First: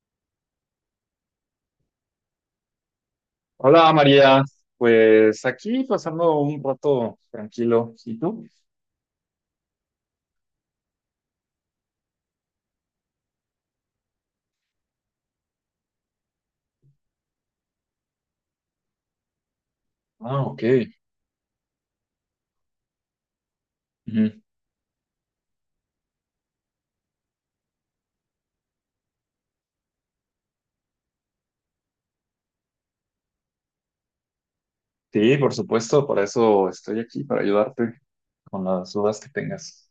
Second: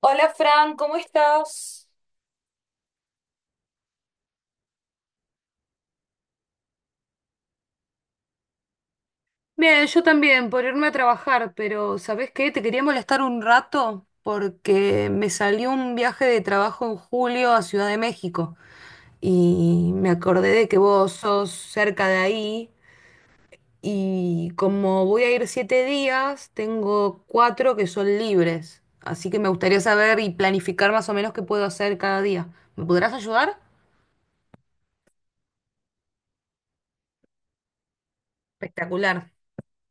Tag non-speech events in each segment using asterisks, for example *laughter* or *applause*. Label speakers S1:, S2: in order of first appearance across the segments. S1: Hola Fran, ¿cómo estás?
S2: Hola María, pues aquí pasando un rato tranquilo. ¿Y tú?
S1: Bien, yo también, por irme a trabajar, pero ¿sabés qué? Te quería molestar un rato porque me salió un viaje de trabajo en julio a Ciudad de México y me
S2: Ah,
S1: acordé
S2: ok.
S1: de que vos sos cerca de ahí
S2: Ujú.
S1: y como voy a ir 7 días, tengo cuatro que son libres, así que me gustaría saber y planificar más o menos qué puedo hacer cada día. ¿Me podrás ayudar?
S2: Sí, por supuesto, para eso estoy aquí, para ayudarte con las dudas que
S1: Espectacular.
S2: tengas.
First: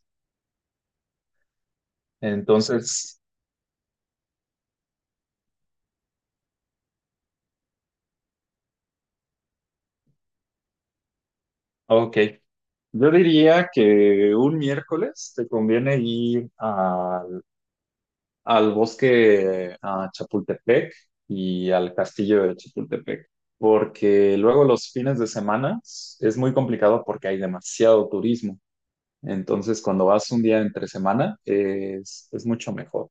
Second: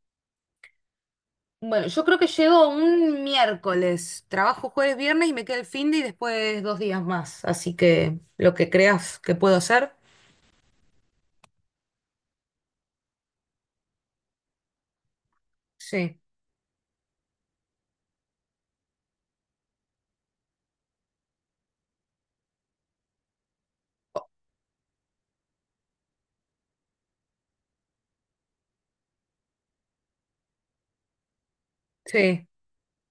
S1: Bueno, yo creo que llego
S2: Entonces,
S1: un miércoles. Trabajo jueves, viernes y me queda el fin de y después 2 días más. Así que lo que creas que puedo hacer.
S2: ok. Yo diría que un miércoles te conviene
S1: Sí,
S2: al bosque a Chapultepec y al castillo de Chapultepec, porque luego los fines de semana es muy complicado porque hay demasiado turismo. Entonces, cuando vas un día entre semana, es,
S1: sí.
S2: es mucho mejor.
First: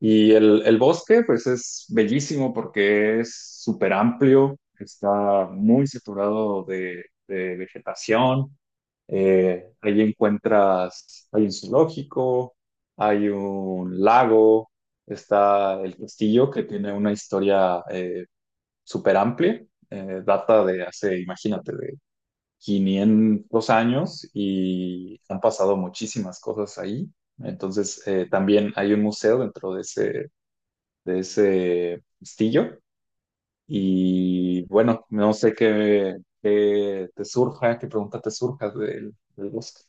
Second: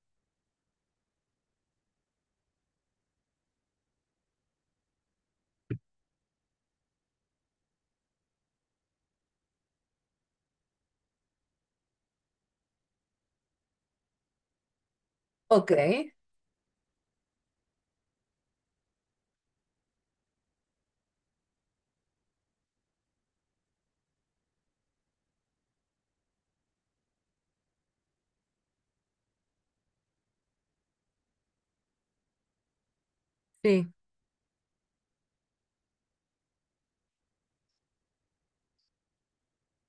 S2: Y el bosque, pues es bellísimo porque es súper amplio, está muy saturado de vegetación. Ahí encuentras, hay un zoológico, hay un lago,
S1: Ok,
S2: está el castillo que tiene una historia súper amplia, data de hace, imagínate, 500 años, y han pasado muchísimas cosas ahí. Entonces, también hay un museo dentro de ese castillo.
S1: sí.
S2: Y bueno, no sé qué te surja, qué pregunta te surja del bosque.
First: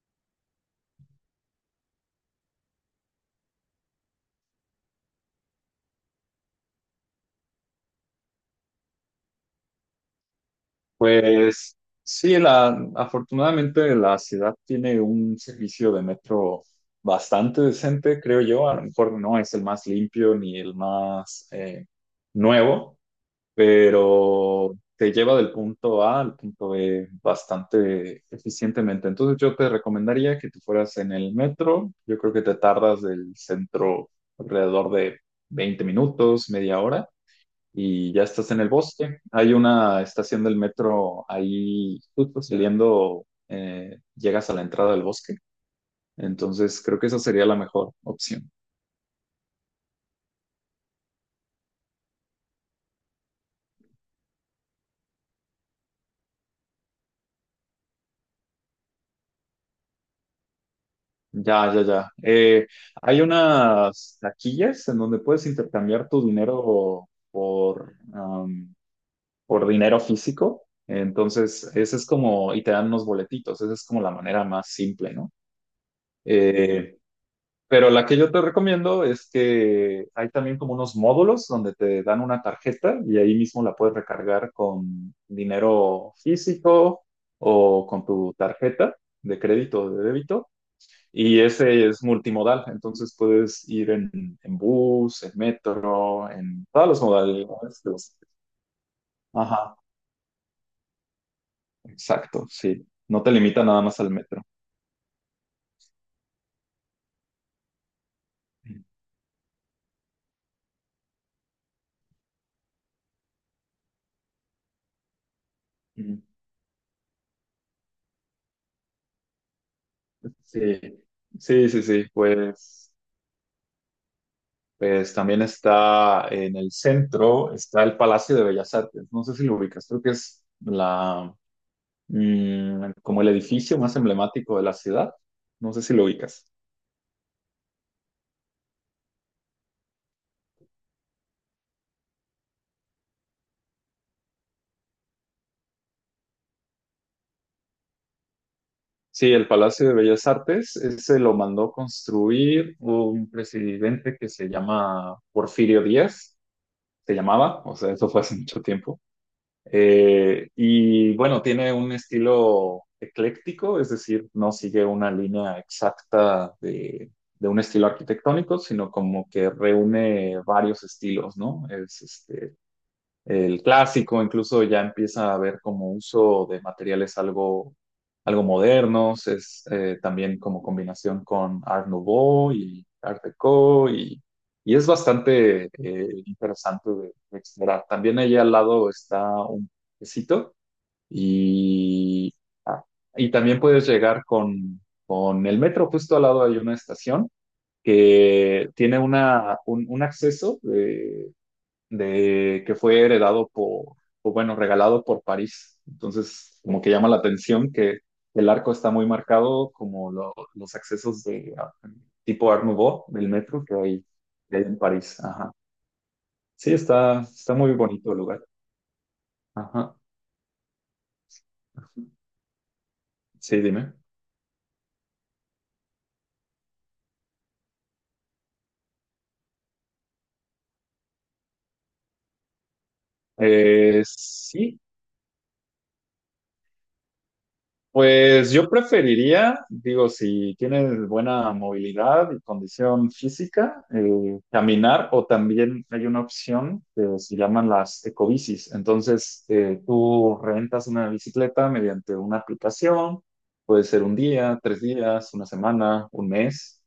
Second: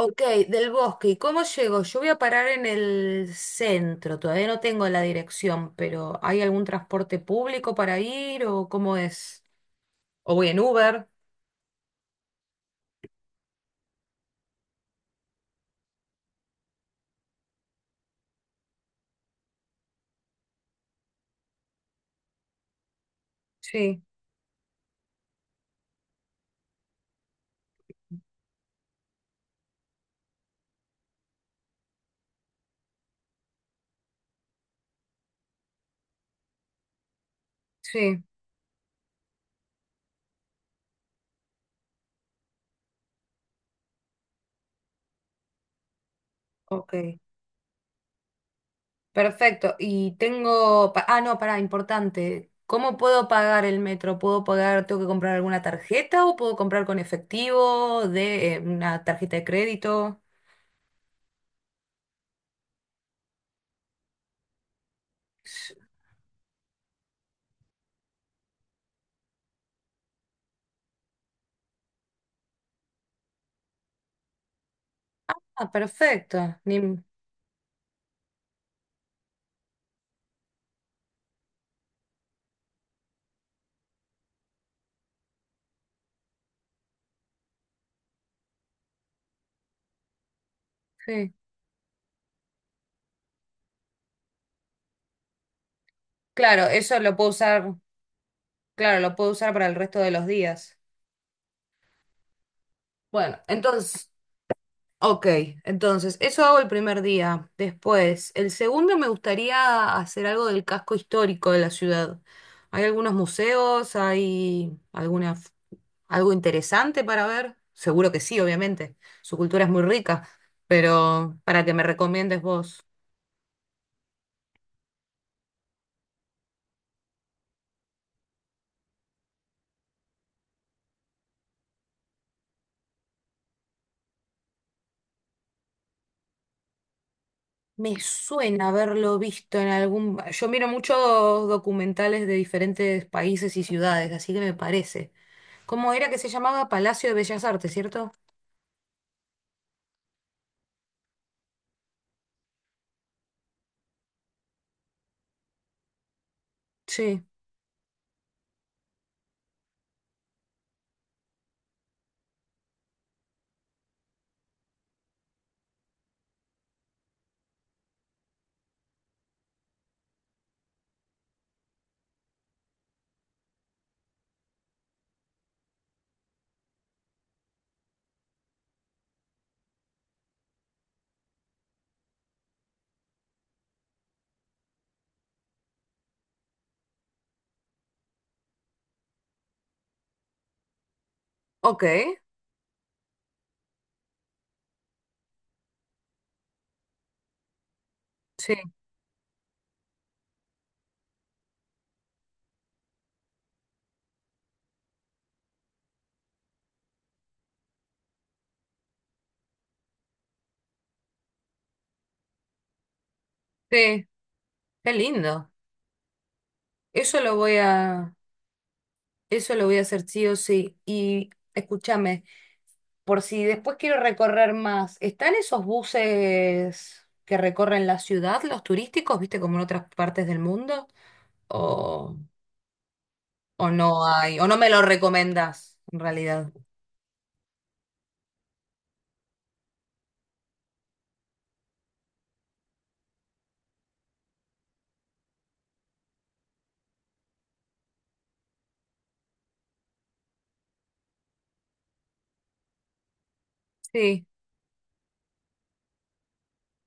S1: Ok, del bosque. ¿Y cómo llego? Yo voy a parar en el centro. Todavía no tengo la dirección, pero ¿hay algún transporte público para ir o cómo es? ¿O voy en Uber?
S2: Pues sí, la, afortunadamente la ciudad tiene un servicio de metro bastante decente, creo yo. A lo mejor no es el más limpio ni el más nuevo,
S1: Sí,
S2: pero te lleva del punto A al punto B bastante eficientemente. Entonces yo te recomendaría que tú fueras en el metro. Yo creo que te tardas del centro alrededor de 20 minutos, media hora, y
S1: sí.
S2: ya estás en el bosque. Hay una estación del metro ahí justo saliendo, llegas a la entrada del bosque. Entonces creo que
S1: Ok.
S2: esa sería la mejor opción.
S1: Perfecto. Ah, no, pará, importante. ¿Cómo puedo pagar el metro? ¿Puedo pagar, tengo que comprar alguna tarjeta o puedo comprar con efectivo de una tarjeta de crédito?
S2: Ya, ya, ya. Hay unas taquillas en donde puedes
S1: S-
S2: intercambiar tu dinero por por dinero físico. Entonces, ese es como, y te dan unos boletitos, esa es como la manera más simple, ¿no?
S1: Ah, perfecto.
S2: Eh,
S1: Ni-
S2: pero la que yo te recomiendo es que hay también como unos módulos donde te dan una tarjeta y ahí mismo la puedes recargar con dinero físico o con tu tarjeta de crédito o de débito.
S1: sí.
S2: Y ese es multimodal, entonces puedes ir en bus, en metro, en
S1: Claro,
S2: todas
S1: eso
S2: las
S1: lo puedo usar,
S2: modalidades
S1: claro, lo puedo usar para el
S2: Ajá,
S1: resto de los días.
S2: exacto, sí. No te
S1: Bueno,
S2: limita nada más
S1: entonces,
S2: al metro.
S1: ok, entonces, eso hago el primer día. Después, el segundo me gustaría hacer algo del casco histórico de la ciudad. ¿Hay algunos museos, hay alguna
S2: Ujú.
S1: algo interesante para ver? Seguro que sí, obviamente. Su cultura es muy rica,
S2: Sí,
S1: pero para
S2: sí,
S1: que
S2: sí,
S1: me
S2: sí.
S1: recomiendes vos.
S2: Pues también está en el centro, está el Palacio de Bellas Artes. No sé si lo ubicas, creo que es como el edificio más emblemático de la ciudad. No sé si lo ubicas.
S1: Me suena haberlo visto. Yo miro muchos documentales de diferentes países y ciudades, así que me parece. ¿Cómo era que se llamaba? Palacio de Bellas Artes, ¿cierto?
S2: Sí, el Palacio de Bellas Artes, ese lo mandó construir un presidente que se llama Porfirio Díaz, se
S1: Sí.
S2: llamaba, o sea, eso fue hace mucho tiempo. Y bueno, tiene un estilo ecléctico, es decir, no sigue una línea exacta de un estilo arquitectónico, sino como que reúne varios estilos, ¿no? Es este, el clásico, incluso ya empieza a haber como uso de materiales algo modernos, es también como combinación con Art Nouveau y Art Deco y es bastante interesante de explorar. También allí al lado está un quesito
S1: Ok.
S2: y, ah, y también puedes llegar con el metro, justo al lado hay una estación
S1: Sí.
S2: que tiene un acceso de que fue heredado por, o bueno, regalado por París. Entonces, como que llama la atención que el arco está muy marcado, como los accesos de tipo Art Nouveau del metro
S1: Sí.
S2: que hay en
S1: Qué
S2: París.
S1: lindo.
S2: Ajá. Sí,
S1: Eso
S2: está,
S1: lo
S2: está
S1: voy
S2: muy bonito
S1: a...
S2: el lugar.
S1: Eso lo voy a
S2: Ajá.
S1: hacer sí o sí. Y escúchame, por si
S2: Sí,
S1: después
S2: dime.
S1: quiero recorrer más, ¿están esos buses que recorren la ciudad, los turísticos, viste, como en otras partes del mundo? ¿O, o
S2: Eh,
S1: no hay? ¿O no me
S2: sí,
S1: lo recomendás, en realidad?
S2: Pues yo preferiría, digo, si tienes buena movilidad y condición física, caminar, o también hay una opción que se llaman las ecobicis. Entonces, tú rentas una bicicleta mediante una aplicación, puede ser un
S1: Sí,
S2: día, 3 días, una semana, un mes,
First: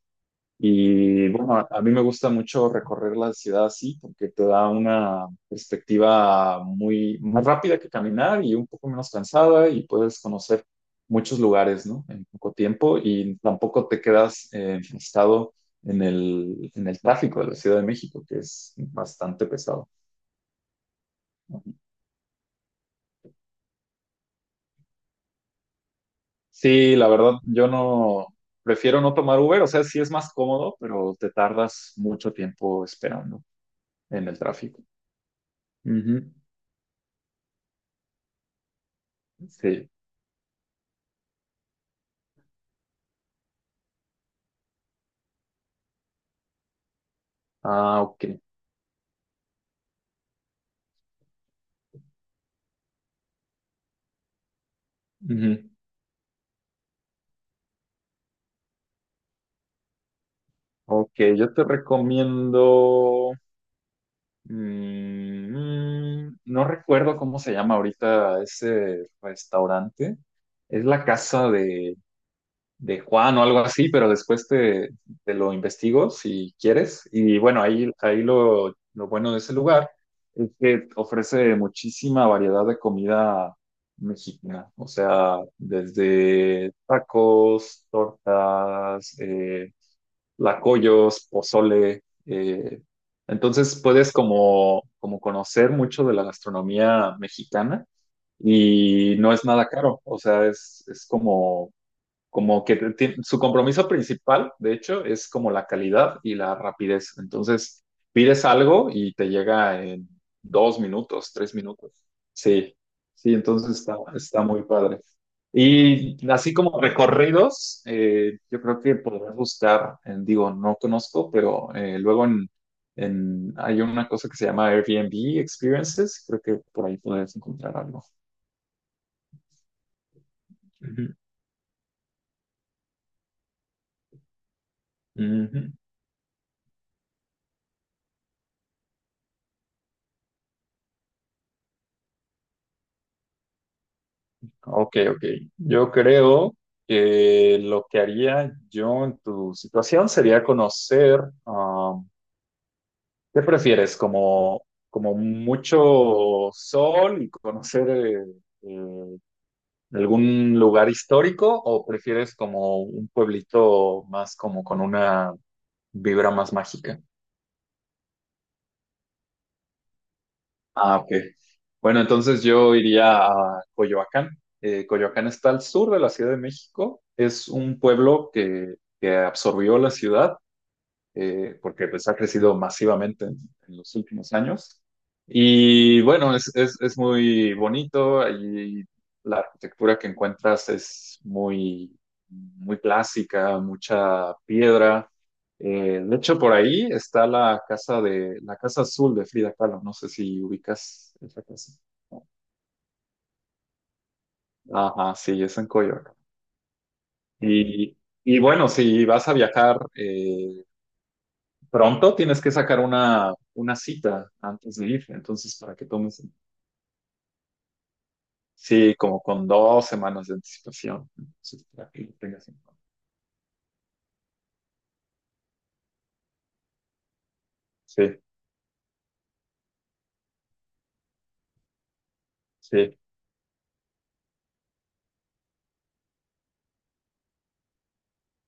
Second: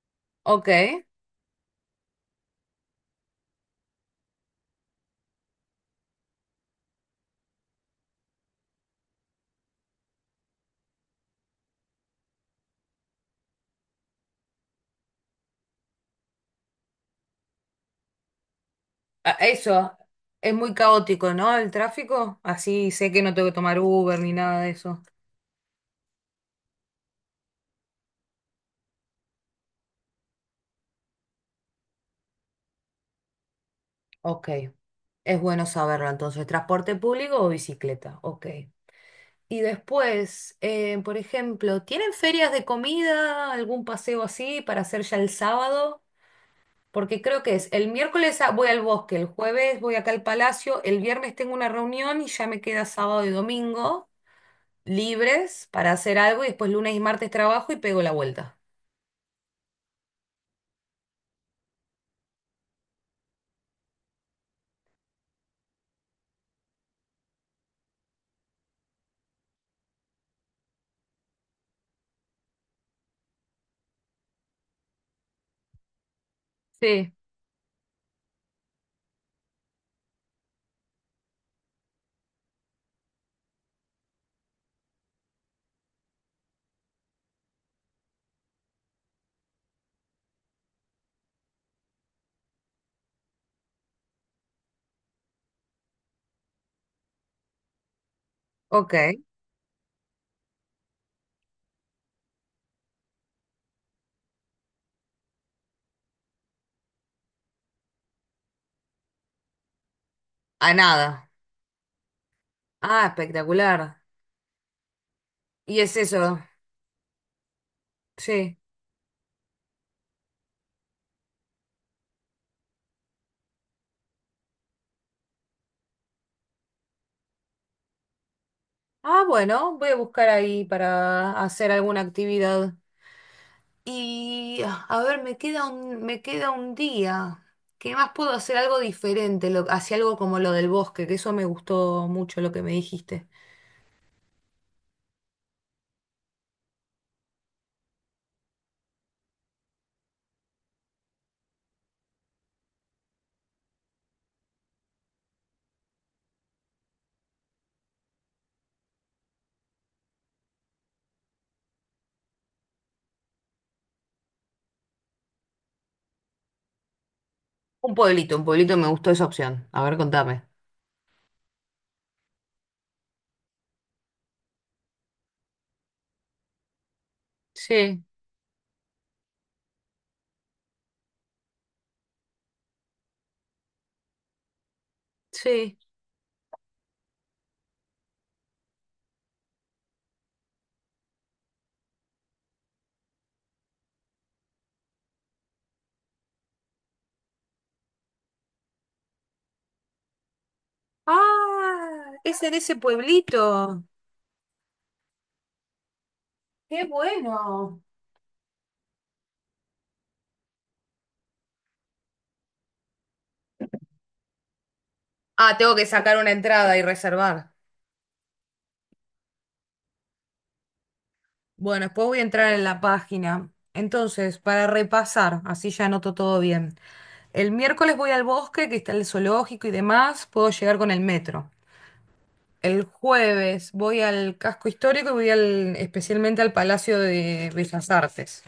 S1: ok.
S2: y bueno, a mí me gusta mucho recorrer la ciudad así porque te da una perspectiva muy más rápida que caminar y un poco menos cansada y puedes conocer muchos lugares, ¿no? En poco tiempo y tampoco te quedas enfrascado en en el tráfico de la Ciudad de México, que es
S1: Ah,
S2: bastante pesado.
S1: eso, es muy caótico, ¿no?
S2: ¿No?
S1: El tráfico, así sé que no tengo que tomar Uber ni nada de eso.
S2: Sí, la verdad, yo no prefiero no tomar Uber, o sea, sí es más cómodo, pero te tardas mucho tiempo esperando en el
S1: Ok,
S2: tráfico.
S1: es bueno saberlo
S2: Ujú.
S1: entonces, ¿transporte público o bicicleta? Ok. Y
S2: Sí.
S1: después, por ejemplo, ¿tienen ferias de comida, algún paseo así para hacer ya el sábado? Porque creo que es el
S2: Ah, ok.
S1: miércoles voy al bosque, el jueves voy acá al palacio, el viernes tengo una reunión y ya me queda sábado y domingo libres
S2: Ujú.
S1: para hacer algo y después lunes y martes trabajo y pego la vuelta.
S2: Ok, yo te recomiendo. No recuerdo cómo se llama ahorita ese restaurante. Es la casa de Juan o algo así, pero después te lo investigo si quieres.
S1: Sí.
S2: Y bueno, lo bueno de ese lugar es que ofrece muchísima variedad de comida mexicana. O sea, desde tacos, tortas, lacoyos, pozole. Entonces puedes como conocer mucho de la gastronomía mexicana
S1: Ok,
S2: y no es nada caro, o sea, es como como que su compromiso principal, de hecho, es como la calidad y la rapidez. Entonces, pides algo y te llega en
S1: a
S2: dos
S1: nada.
S2: minutos, 3 minutos. Sí,
S1: Ah,
S2: sí, entonces
S1: espectacular.
S2: está muy padre.
S1: Y es
S2: Y
S1: eso,
S2: así como recorridos,
S1: sí.
S2: yo creo que podrás buscar, digo, no conozco, pero hay una cosa que se llama Airbnb Experiences, creo que por ahí podrás encontrar algo.
S1: Ah, bueno, voy a buscar ahí
S2: Ujú,
S1: para hacer alguna actividad. Y ah, a ver, me queda
S2: ujú.
S1: un, me queda un día. ¿Qué más puedo hacer algo diferente? Lo, hacia algo como lo del bosque, que eso me gustó mucho lo que me dijiste.
S2: Ok, ok. Yo creo que lo que haría yo en tu situación sería conocer, ah, ¿qué prefieres? Como mucho sol y conocer eh, algún lugar histórico, o prefieres como un pueblito más como con una vibra más mágica?
S1: Un pueblito me gustó esa opción. A ver, contame.
S2: Ah, ok. Bueno, entonces yo iría a Coyoacán. Coyoacán está al sur de la Ciudad de México. Es un
S1: Sí,
S2: pueblo que absorbió la ciudad porque pues ha crecido masivamente en los últimos años.
S1: sí.
S2: Y bueno, es muy bonito, ahí la arquitectura que encuentras es muy clásica, mucha piedra. De hecho, por ahí está la casa azul de Frida Kahlo. No sé si ubicas esa casa.
S1: Ah, es en ese pueblito.
S2: Ajá, sí, es en Coyoacán.
S1: Qué bueno.
S2: Y, y bueno, si vas a viajar, pronto tienes que sacar una cita antes de ir,
S1: Ah,
S2: entonces
S1: tengo
S2: para
S1: que
S2: que
S1: sacar
S2: tomes,
S1: una entrada y reservar.
S2: sí, como con 2 semanas de anticipación, entonces,
S1: Bueno,
S2: para que
S1: después
S2: lo
S1: voy a
S2: tengas
S1: entrar
S2: en
S1: en
S2: cuenta.
S1: la página. Entonces, para repasar, así ya anoto todo bien. El miércoles voy
S2: Sí,
S1: al bosque, que está el zoológico y demás, puedo llegar con el metro. El
S2: sí,
S1: jueves voy al casco histórico y voy al, especialmente al Palacio de Bellas Artes.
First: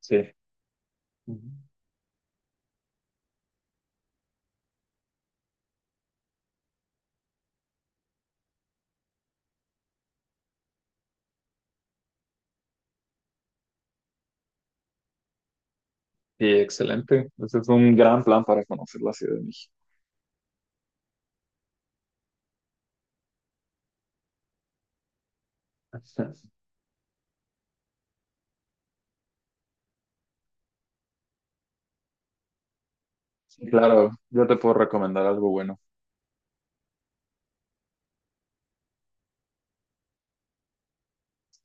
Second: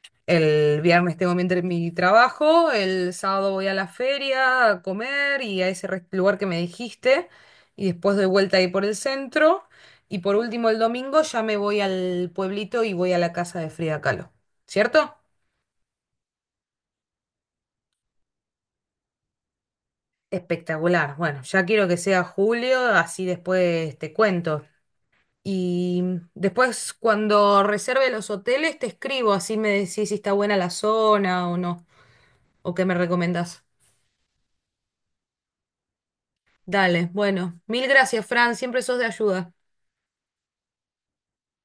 S2: sí.
S1: El viernes tengo mi,
S2: Ujú.
S1: entre- mi trabajo, el sábado voy a la feria a comer y a ese lugar que me dijiste, y después doy vuelta ahí por el centro. Y por último, el domingo ya me voy al pueblito y voy a la casa de Frida Kahlo. ¿Cierto?
S2: Sí, excelente. Ese es un gran plan para conocer la Ciudad de México.
S1: Espectacular. Bueno, ya quiero que sea julio, así después te cuento. Y
S2: *laughs*
S1: después cuando reserve los hoteles te escribo, así me decís si está buena la zona o no, o qué me recomendás.
S2: Sí, claro, yo te puedo recomendar algo bueno.
S1: Dale, bueno, mil gracias, Fran, siempre sos de ayuda.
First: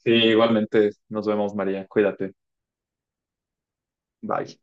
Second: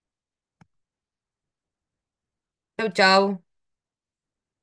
S2: Sí, igualmente, nos vemos, María. Cuídate.
S1: Chau, chau.
S2: Bye.